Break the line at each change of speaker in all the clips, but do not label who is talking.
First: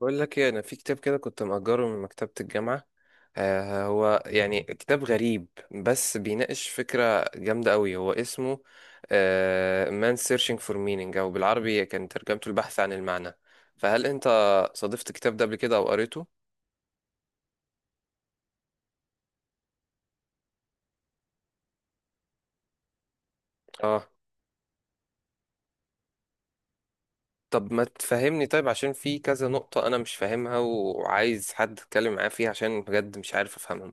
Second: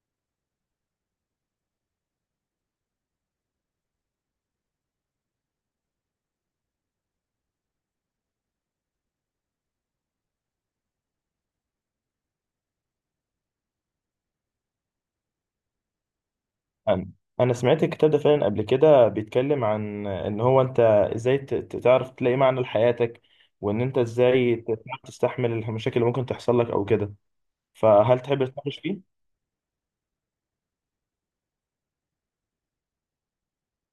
بقول لك ايه، انا في كتاب كده كنت مأجره من مكتبة الجامعة. هو يعني كتاب غريب بس بيناقش فكرة جامدة قوي، هو اسمه Man Searching for Meaning، او بالعربي كان ترجمته البحث عن المعنى. فهل انت صادفت الكتاب ده قبل كده او قريته؟
أنا أنا سمعت الكتاب ده فعلا قبل كده، بيتكلم عن إن هو أنت إزاي تعرف تلاقي معنى لحياتك، وإن أنت
اه.
إزاي تعرف تستحمل المشاكل اللي ممكن تحصل لك أو كده.
طب ما
فهل تحب
تفهمني طيب،
تتناقش
عشان
فيه؟
في كذا نقطة انا مش فاهمها وعايز حد اتكلم معاه فيها عشان بجد مش عارف افهمهم.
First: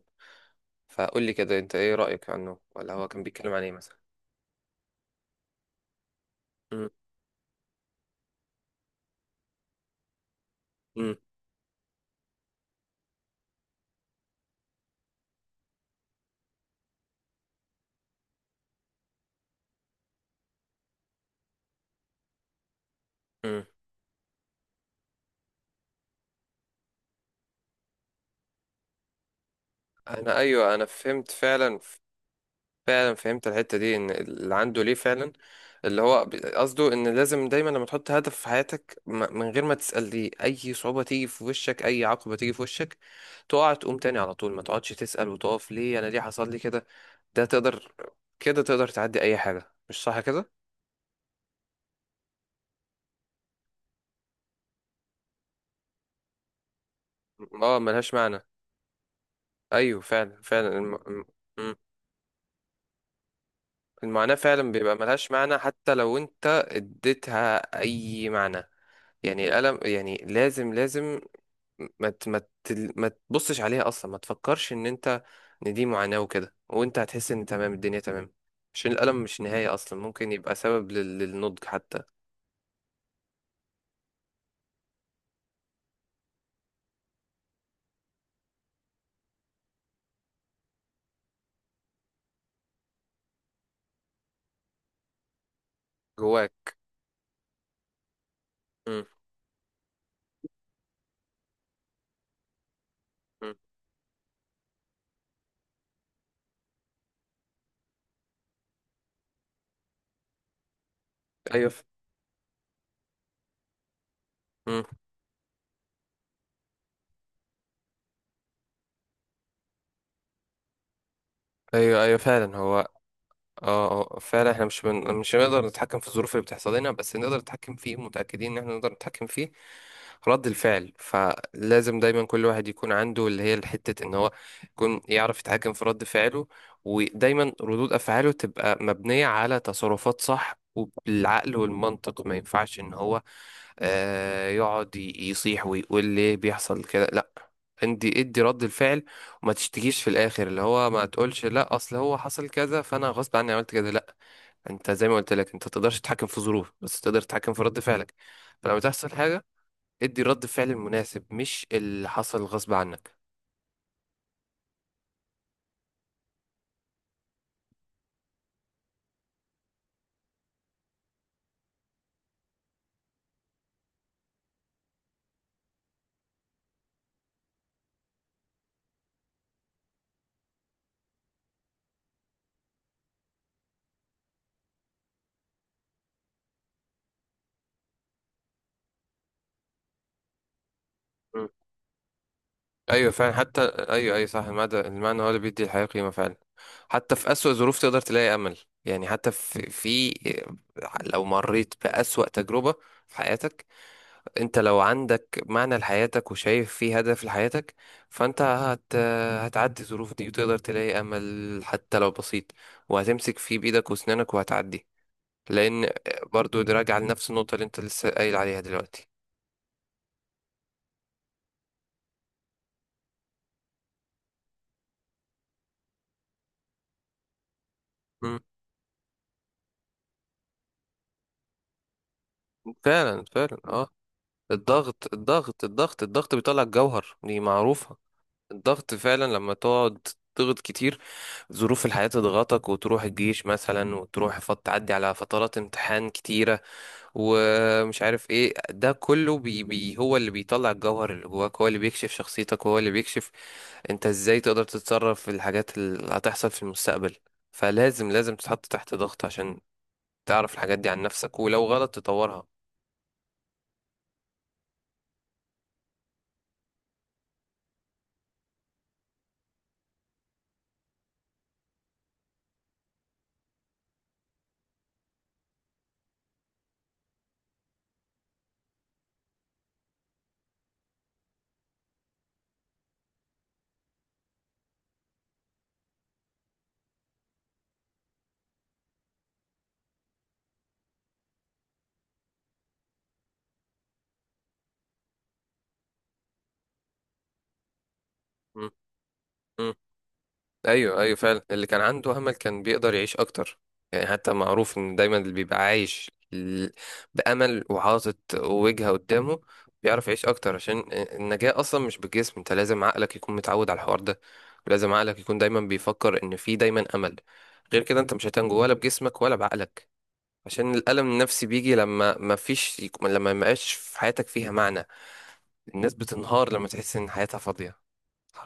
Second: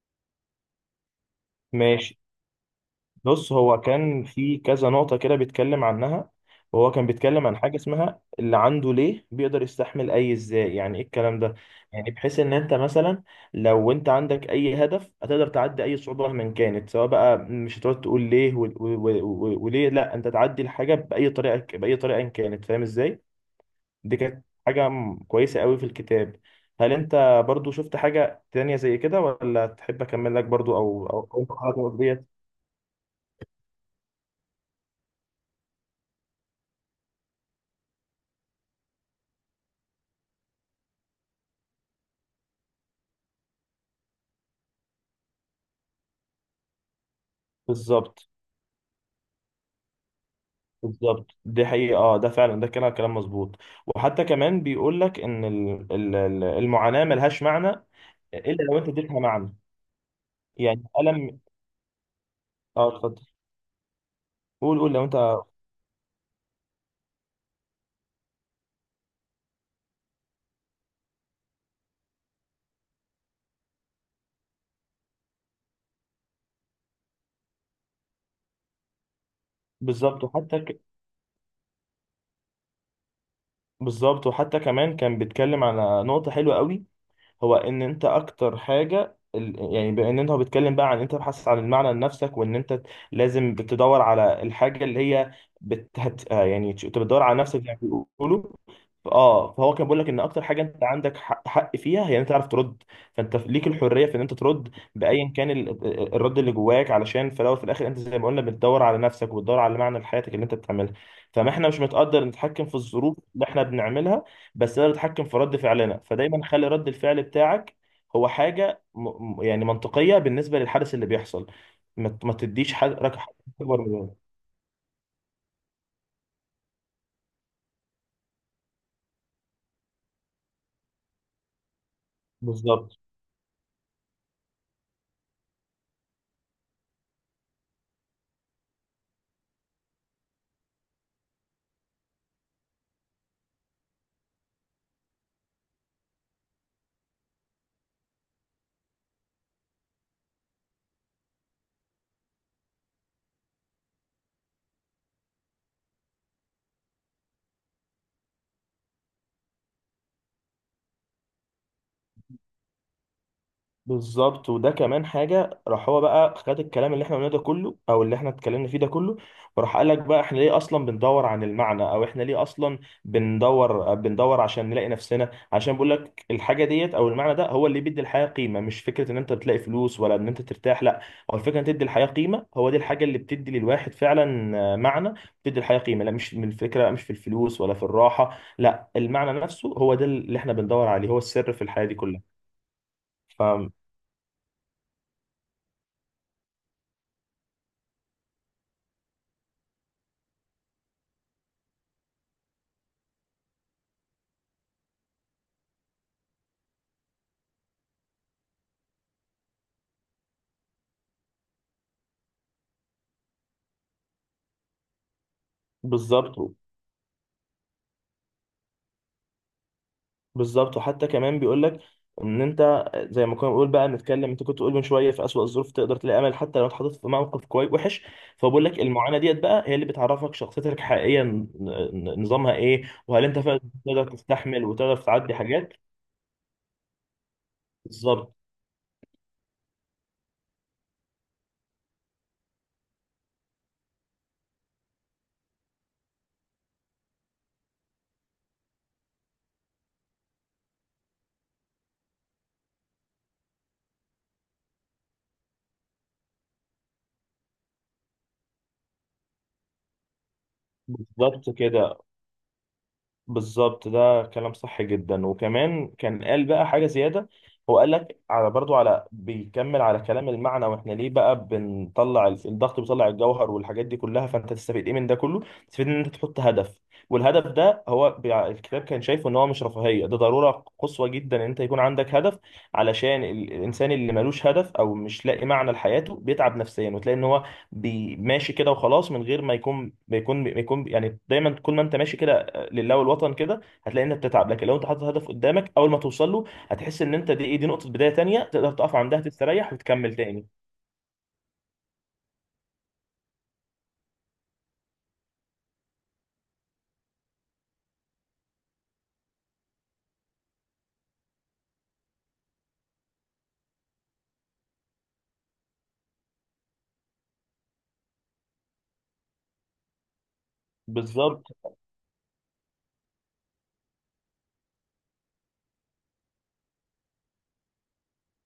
فقول لي كده، انت ايه
ماشي.
رأيك عنه، ولا هو كان
بص
بيتكلم عن ايه
هو
مثلا؟
كان في كذا نقطة كده بيتكلم عنها، وهو كان بيتكلم عن حاجة اسمها اللي عنده ليه بيقدر يستحمل أي إزاي، يعني إيه
امم
الكلام ده؟ يعني بحيث إن أنت مثلا لو أنت عندك أي هدف هتقدر تعدي أي صعوبة مهما كانت، سواء بقى مش هتقعد تقول ليه وليه، لأ، أنت تعدي الحاجة بأي طريقة بأي طريقة إن كانت، فاهم إزاي؟ دي كانت حاجة كويسة قوي في الكتاب. هل أنت برضو شفت حاجة تانية زي كده، ولا تحب أكمل
انا،
لك
ايوه،
برضو
انا
أو أو
فهمت
أو أنت
فعلا.
حاجة ديت؟
فعلا فهمت الحته دي، ان اللي عنده ليه فعلا. اللي هو قصده ان لازم دايما لما تحط هدف في حياتك، من غير ما تسال ليه، اي صعوبه تيجي في وشك، اي عقبه تيجي في وشك، تقع تقوم تاني على طول، ما تقعدش تسال وتقف ليه انا، ليه حصل لي كده. ده تقدر
بالظبط.
كده تقدر تعدي اي حاجه، مش صح كده؟
بالظبط دي حقيقة، اه، ده فعلا ده كلام كلام مظبوط. وحتى كمان بيقول لك ان المعاناة ملهاش معنى،
اه، ملهاش معنى.
الا لو انت اديتها معنى.
ايوه فعلا. فعلا
يعني
الم... م- م-
اه، اتفضل.
المعاناه فعلا
قول قول
بيبقى
لو انت.
ملهاش معنى حتى لو انت اديتها اي معنى. يعني القلم يعني لازم لازم، ما تبصش عليها اصلا، ما تفكرش ان انت ان دي معاناة وكده، وانت هتحس ان تمام الدنيا تمام. عشان الألم مش نهاية اصلا،
بالظبط
ممكن يبقى
وحتى ك...
سبب للنضج حتى.
بالظبط وحتى كمان كان بيتكلم على نقطة حلوة قوي، هو ان انت اكتر حاجه يعني، بان انت هو بيتكلم بقى عن انت تبحث عن المعنى لنفسك، وان انت لازم بتدور على الحاجه اللي هي بت... هت... آه
جواك.
يعني انت بتدور على نفسك زي ما بيقولوا.
مم.
فهو كان بيقول لك ان اكتر حاجه انت عندك حق فيها هي ان انت تعرف ترد. فانت
مم.
ليك الحريه في ان انت ترد بايا كان الرد اللي جواك، علشان في الاول في الاخر انت زي ما قلنا بتدور على نفسك وبتدور على معنى لحياتك اللي انت بتعملها. فما احنا
ايوه
مش متقدر نتحكم في الظروف اللي احنا بنعملها، بس
مم.
تقدر تتحكم في رد فعلنا، فدايما خلي رد الفعل بتاعك هو حاجه يعني منطقيه بالنسبه للحدث اللي بيحصل.
ايوه، ايوه
ما
فعلا
تديش
هو.
حد اكبر من
اه.
ده.
اه فعلا احنا مش بن... مش هنقدر نتحكم في الظروف اللي بتحصل لنا، بس نقدر نتحكم فيه، متأكدين ان احنا نقدر نتحكم فيه رد الفعل. فلازم دايما كل واحد يكون
بالظبط.
عنده اللي هي الحتة، ان هو يكون يعرف يتحكم في رد فعله. ودايما ردود افعاله تبقى مبنية على تصرفات صح وبالعقل والمنطق. ما ينفعش ان هو يقعد يصيح ويقول ليه بيحصل كده، لا. عندي ادي رد الفعل. ما تشتكيش في الاخر، اللي هو ما تقولش لا اصل هو حصل كذا فانا غصب عني عملت كذا، لا. انت زي ما قلت لك، انت تقدرش تتحكم في ظروف بس تقدر تتحكم في رد فعلك. فلما تحصل حاجه ادي رد فعل مناسب، مش اللي حصل غصب عنك.
بالظبط وده كمان حاجه، راح هو بقى خد الكلام اللي احنا قلناه ده كله او اللي احنا اتكلمنا فيه ده كله، وراح قال لك بقى احنا ليه اصلا بندور عن المعنى، او احنا ليه اصلا بندور عشان نلاقي نفسنا، عشان بقول لك الحاجه ديت او المعنى ده هو اللي بيدي الحياه قيمه، مش فكره ان انت بتلاقي فلوس ولا ان انت ترتاح، لا، هو الفكره ان تدي الحياه قيمه، هو دي الحاجه اللي بتدي للواحد فعلا معنى. بتدي الحياه قيمه، لا، مش من الفكره، مش في الفلوس ولا في الراحه، لا، المعنى نفسه هو ده اللي احنا بندور عليه، هو
مم.
السر في الحياه دي كلها.
ايوه فعلا،
ف
حتى. ايوه ايوه صح، المعنى، المعنى هو اللي بيدي الحياه قيمه فعلا. حتى في اسوأ ظروف تقدر تلاقي امل. يعني حتى في لو مريت بأسوأ تجربه في حياتك، انت لو عندك معنى لحياتك وشايف في هدف لحياتك، فانت هت... هتعدي الظروف دي وتقدر تلاقي امل حتى لو بسيط، وهتمسك فيه بايدك واسنانك وهتعدي، لان
بالظبط.
برضو ده راجع لنفس النقطة اللي انت لسه قايل عليها دلوقتي.
بالظبط وحتى كمان بيقول لك ان انت زي ما كنا بنقول بقى نتكلم، انت كنت تقول من شويه في اسوأ الظروف تقدر تلاقي امل حتى لو اتحطيت في موقف كويس وحش.
مم.
فبقول لك المعاناه ديت بقى هي اللي بتعرفك شخصيتك حقيقيا، نظامها ايه، وهل
فعلا
انت
فعلا
فعلا
اه.
تقدر تستحمل وتقدر
الضغط،
تعدي
الضغط،
حاجات.
الضغط، الضغط بيطلع الجوهر، دي معروفة.
بالظبط.
الضغط فعلا لما تقعد تضغط كتير، ظروف الحياة تضغطك وتروح الجيش مثلا، وتروح تعدي على فترات امتحان كتيرة، ومش عارف ايه ده كله، بي بي هو اللي بيطلع الجوهر اللي جواك، هو اللي بيكشف شخصيتك، وهو اللي بيكشف انت ازاي تقدر تتصرف في الحاجات اللي هتحصل في المستقبل. فلازم لازم تتحط تحت ضغط عشان تعرف الحاجات دي عن نفسك،
بالظبط
ولو غلط
كده.
تطورها.
بالظبط ده كلام صح جدا، وكمان كان قال بقى حاجة زيادة. هو قال لك على برضو، على بيكمل على كلام المعنى، واحنا ليه بقى بنطلع الضغط بيطلع الجوهر والحاجات دي كلها، فانت تستفيد ايه من ده كله؟ تستفيد ان انت تحط هدف، والهدف ده هو الكتاب كان شايفه ان هو مش رفاهية، ده ضرورة قصوى جدا ان انت يكون عندك هدف، علشان الانسان اللي ملوش هدف او مش لاقي معنى لحياته بيتعب نفسيا، وتلاقي ان هو ماشي كده وخلاص، من غير ما يكون بيكون يعني، دايما طول ما انت ماشي كده لله والوطن كده، هتلاقي انك بتتعب. لكن لو انت حاطط هدف قدامك، اول ما توصل له هتحس ان انت دي نقطه بدايه تانية
م-
تقدر تقف عندها
م.
تستريح وتكمل تاني.
ايوه ايوه فعلا، اللي كان عنده امل كان بيقدر يعيش اكتر. يعني حتى معروف ان دايما اللي بيبقى عايش بامل وحاطط وجهه قدامه بيعرف يعيش اكتر، عشان النجاه اصلا مش بالجسم. انت لازم عقلك يكون متعود على الحوار ده، ولازم عقلك يكون دايما بيفكر ان في دايما امل. غير كده انت مش هتنجو ولا بجسمك ولا بعقلك، عشان الالم
بالظبط.
النفسي بيجي لما ما فيش لما ما يبقاش في حياتك فيها معنى. الناس بتنهار لما تحس ان حياتها فاضيه.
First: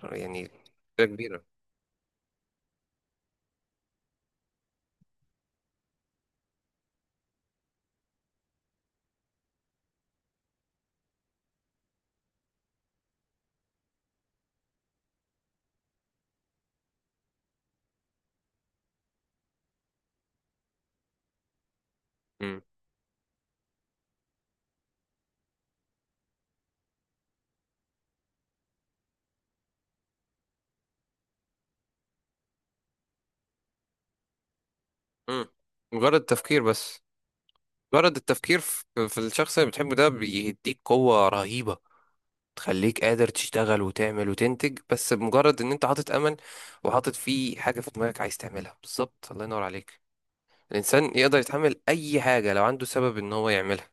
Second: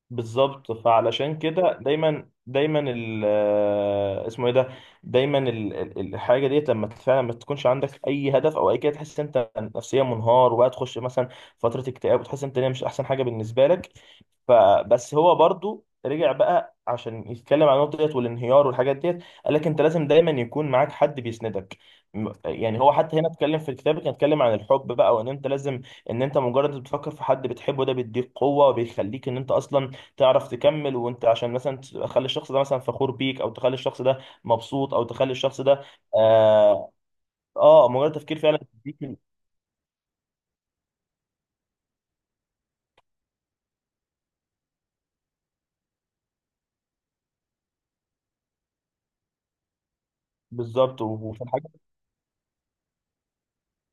يعني
بالظبط فعلشان
كبيره.
كده دايما دايما ال آه، اسمه ايه ده دايما الحاجه ديت لما فعلا ما تكونش عندك اي هدف او اي كده، تحس إن انت نفسيا منهار، وبقى تخش مثلا فتره اكتئاب، وتحس إن انت مش احسن حاجه بالنسبه لك. فبس هو برضو رجع بقى عشان يتكلم عن النقطه ديت والانهيار والحاجات ديت، قال لك انت لازم دايما يكون معاك حد بيسندك. يعني هو حتى هنا اتكلم في الكتاب، كان اتكلم عن الحب بقى، وان انت لازم ان انت مجرد بتفكر في حد بتحبه، ده بيديك قوه وبيخليك ان انت اصلا تعرف تكمل، وانت عشان مثلا تخلي الشخص ده مثلا فخور بيك، او تخلي الشخص ده مبسوط، او تخلي
مم.
الشخص ده.
مجرد التفكير
اه،
بس،
آه، مجرد
مجرد
تفكير
التفكير
فعلا
في
بيك.
الشخص اللي بتحبه ده بيديك قوة رهيبة، تخليك قادر تشتغل وتعمل وتنتج، بس بمجرد ان انت حاطط امل وحاطط فيه حاجة في دماغك عايز تعملها. بالظبط، الله ينور عليك.
بالظبط
الانسان يقدر
وفي الحاجه.
يتحمل اي حاجة لو عنده سبب ان هو يعملها،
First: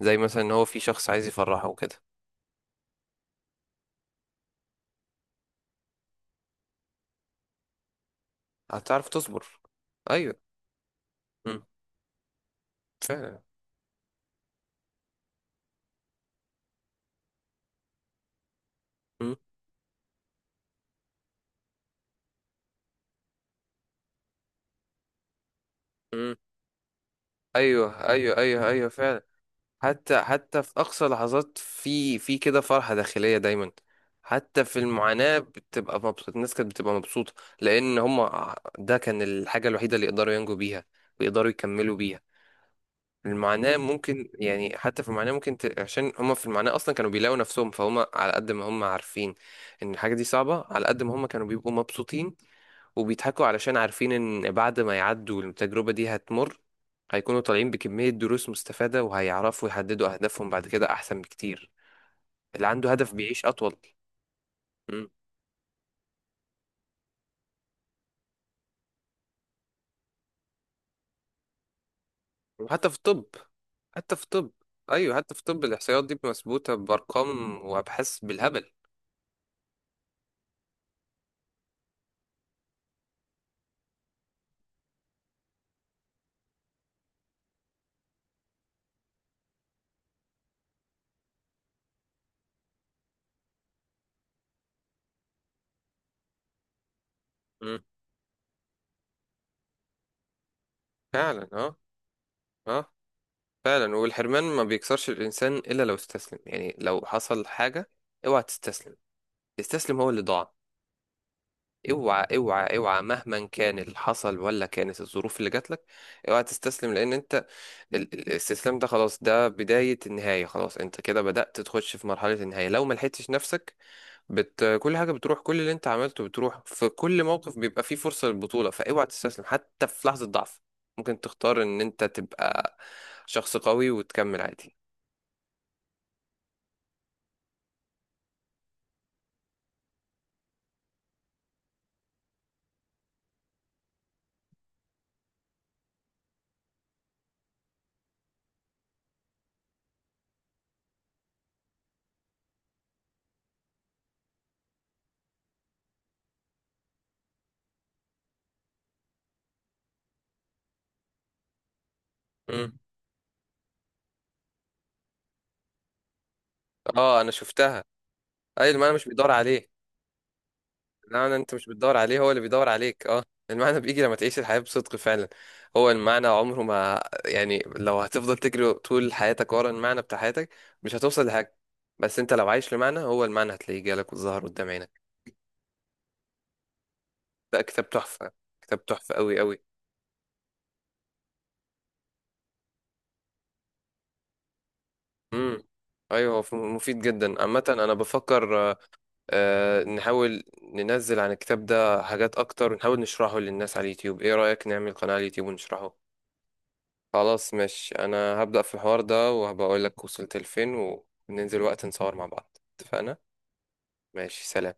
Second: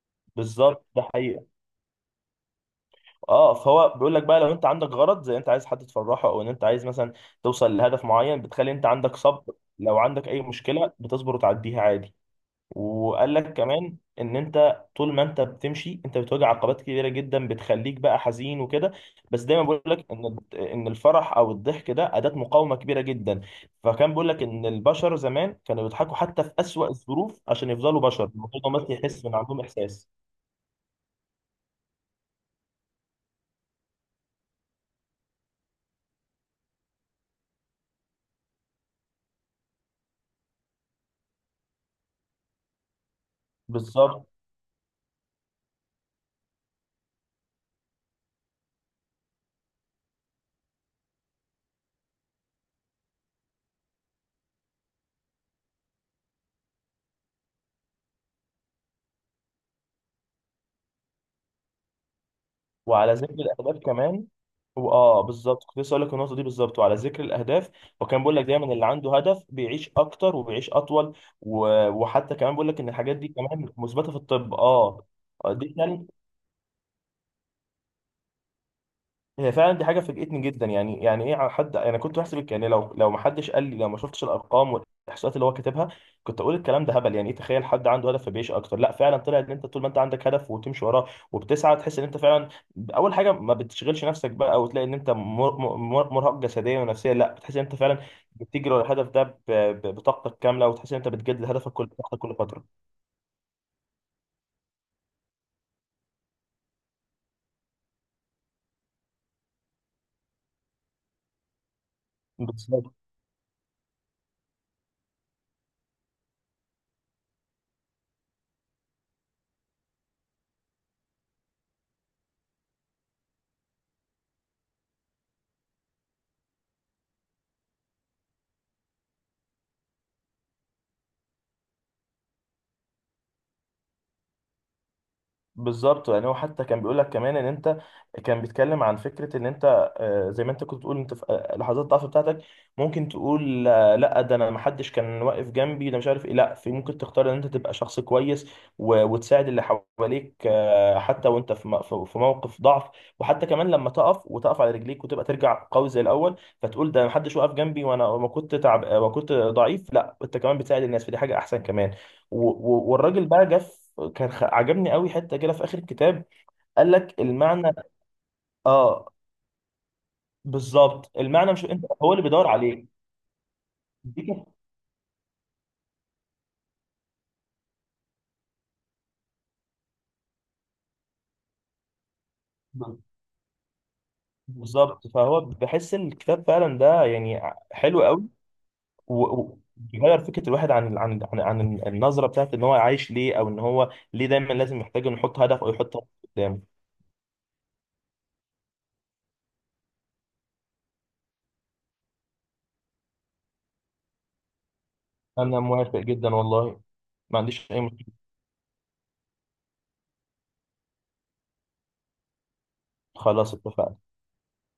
زي مثلا ان هو في
بالظبط ده
شخص عايز
حقيقه.
يفرحه وكده.
اه، فهو بيقول لك بقى لو انت عندك غرض زي انت عايز حد تفرحه، او ان انت عايز مثلا توصل لهدف معين، بتخلي انت
هتعرف
عندك
تصبر.
صبر، لو عندك
ايوه.
اي مشكله بتصبر
مم.
وتعديها عادي. وقال
فعلا.
لك كمان ان انت طول ما انت بتمشي انت بتواجه عقبات كبيره جدا بتخليك بقى حزين وكده.
مم.
بس دايما بقول لك ان الفرح او الضحك ده اداه مقاومه كبيره جدا. فكان بيقول لك ان البشر زمان كانوا بيضحكوا
مم.
حتى في اسوأ الظروف، عشان يفضلوا
ايوه
بشر،
ايوه
الموضوع
ايوه
ده
ايوه
بس
فعلا.
يحس ان عندهم احساس.
حتى في أقصى لحظات، في كده فرحة داخلية دايما. حتى في المعاناة بتبقى مبسوط، الناس كانت بتبقى مبسوطة، لأن هما ده كان الحاجة الوحيدة اللي يقدروا ينجوا بيها ويقدروا يكملوا بيها. المعاناة
بالظبط
ممكن، يعني حتى في المعاناة ممكن عشان هما في المعاناة أصلا كانوا بيلاقوا نفسهم، فهم على قد ما هما عارفين إن الحاجة دي صعبة، على قد ما هما كانوا بيبقوا مبسوطين وبيضحكوا، علشان عارفين ان بعد ما يعدوا التجربة دي هتمر، هيكونوا طالعين بكمية دروس مستفادة، وهيعرفوا يحددوا أهدافهم بعد كده أحسن بكتير. اللي عنده
وعلى
هدف
ذكر
بيعيش أطول.
الاهداف كمان. هو،
مم.
اه، بالظبط كنت لسه اقول لك النقطه دي بالظبط، وعلى ذكر الاهداف وكان بيقول لك دايما اللي عنده هدف بيعيش اكتر وبيعيش اطول. وحتى كمان بيقول لك ان
وحتى في
الحاجات
الطب.
دي كمان مثبته
حتى
في
في الطب.
الطب. اه.
أيوه، حتى في الطب
دي
الإحصائيات دي مثبوتة بأرقام وأبحاث بالهبل.
هي فعلا دي حاجه فاجئتني جدا، يعني ايه على حد؟ انا كنت بحسب يعني لو ما حدش قال لي، لو ما شفتش الارقام والاحصائيات اللي هو كاتبها، كنت اقول الكلام ده هبل، يعني ايه تخيل حد عنده هدف فبيعيش اكتر؟ لا فعلا طلع ان انت طول ما انت عندك هدف وتمشي وراه وبتسعى، تحس ان انت فعلا اول حاجه ما بتشغلش نفسك بقى، وتلاقي ان انت مرهق جسديا ونفسيا، لا، بتحس ان انت
مم.
فعلا بتجري ورا الهدف ده بطاقتك كامله، وتحس ان انت بتجدد
فعلا
هدفك
اه.
كل بطاقتك كل فتره.
اه فعلا، والحرمان ما بيكسرش الإنسان إلا لو استسلم. يعني لو حصل حاجة اوعى تستسلم، تستسلم هو اللي ضاع. اوعى اوعى
بالظبط.
اوعى، مهما كان اللي حصل، ولا كانت الظروف اللي جات لك، اوعى تستسلم، لان انت الاستسلام ده خلاص، ده بداية النهاية، خلاص انت كده بدأت تخش في مرحلة النهاية لو ما لحقتش نفسك. كل حاجة بتروح، كل اللي انت عملته بتروح، في كل موقف بيبقى فيه فرصة للبطولة، فاوعى تستسلم. حتى في لحظة ضعف ممكن تختار ان انت تبقى شخص قوي وتكمل عادي.
بالظبط يعني هو حتى كان بيقول لك كمان ان انت، كان بيتكلم عن فكره ان انت، زي ما انت كنت بتقول، انت في لحظات الضعف بتاعتك ممكن تقول لا ده انا ما حدش كان واقف جنبي ده مش عارف ايه، لا في، ممكن تختار ان انت تبقى شخص كويس وتساعد اللي حواليك حتى وانت في موقف ضعف. وحتى كمان لما تقف وتقف على رجليك وتبقى ترجع قوي زي الاول، فتقول ده ما حدش واقف جنبي وانا ما كنت تعب وكنت ضعيف، لا، انت كمان بتساعد الناس، فدي حاجه احسن كمان.
مم.
والراجل بقى جه كان عجبني قوي حته كده في اخر الكتاب. قال لك
اه، انا
المعنى.
شفتها. اي ما انا مش
اه،
بيدور عليه.
بالظبط،
المعنى
المعنى
انت
مش
مش
انت
بتدور
هو
عليه،
اللي
هو اللي
بيدور
بيدور
عليه.
عليك. اه، المعنى بيجي لما
دي
تعيش
كانت-
الحياة بصدق فعلا. هو المعنى عمره ما، يعني لو هتفضل تجري طول حياتك ورا المعنى بتاع حياتك مش هتوصل لحاجة. بس انت لو عايش لمعنى، هو المعنى هتلاقيه جالك وظهر قدام عينك.
بالظبط، فهو بحس إن الكتاب فعلا ده يعني
ده كتاب
حلو قوي،
تحفة، كتاب تحفة قوي قوي.
بيغير فكره الواحد عن, النظره بتاعت ان هو عايش ليه، او ان هو ليه دايما لازم يحتاج انه يحط
امم
هدف او يحط هدف
ايوه، هو
قدامه.
مفيد جدا عامة. انا بفكر نحاول ننزل عن الكتاب ده حاجات اكتر، ونحاول نشرحه للناس على اليوتيوب. ايه رأيك نعمل قناة على اليوتيوب
انا موافق
ونشرحه؟
جدا والله. ما
خلاص
عنديش اي
ماشي،
مشكله.
انا هبدأ في الحوار ده وهبقول لك وصلت لفين، وننزل وقت نصور مع بعض. اتفقنا.
خلاص اتفقنا.
ماشي، سلام.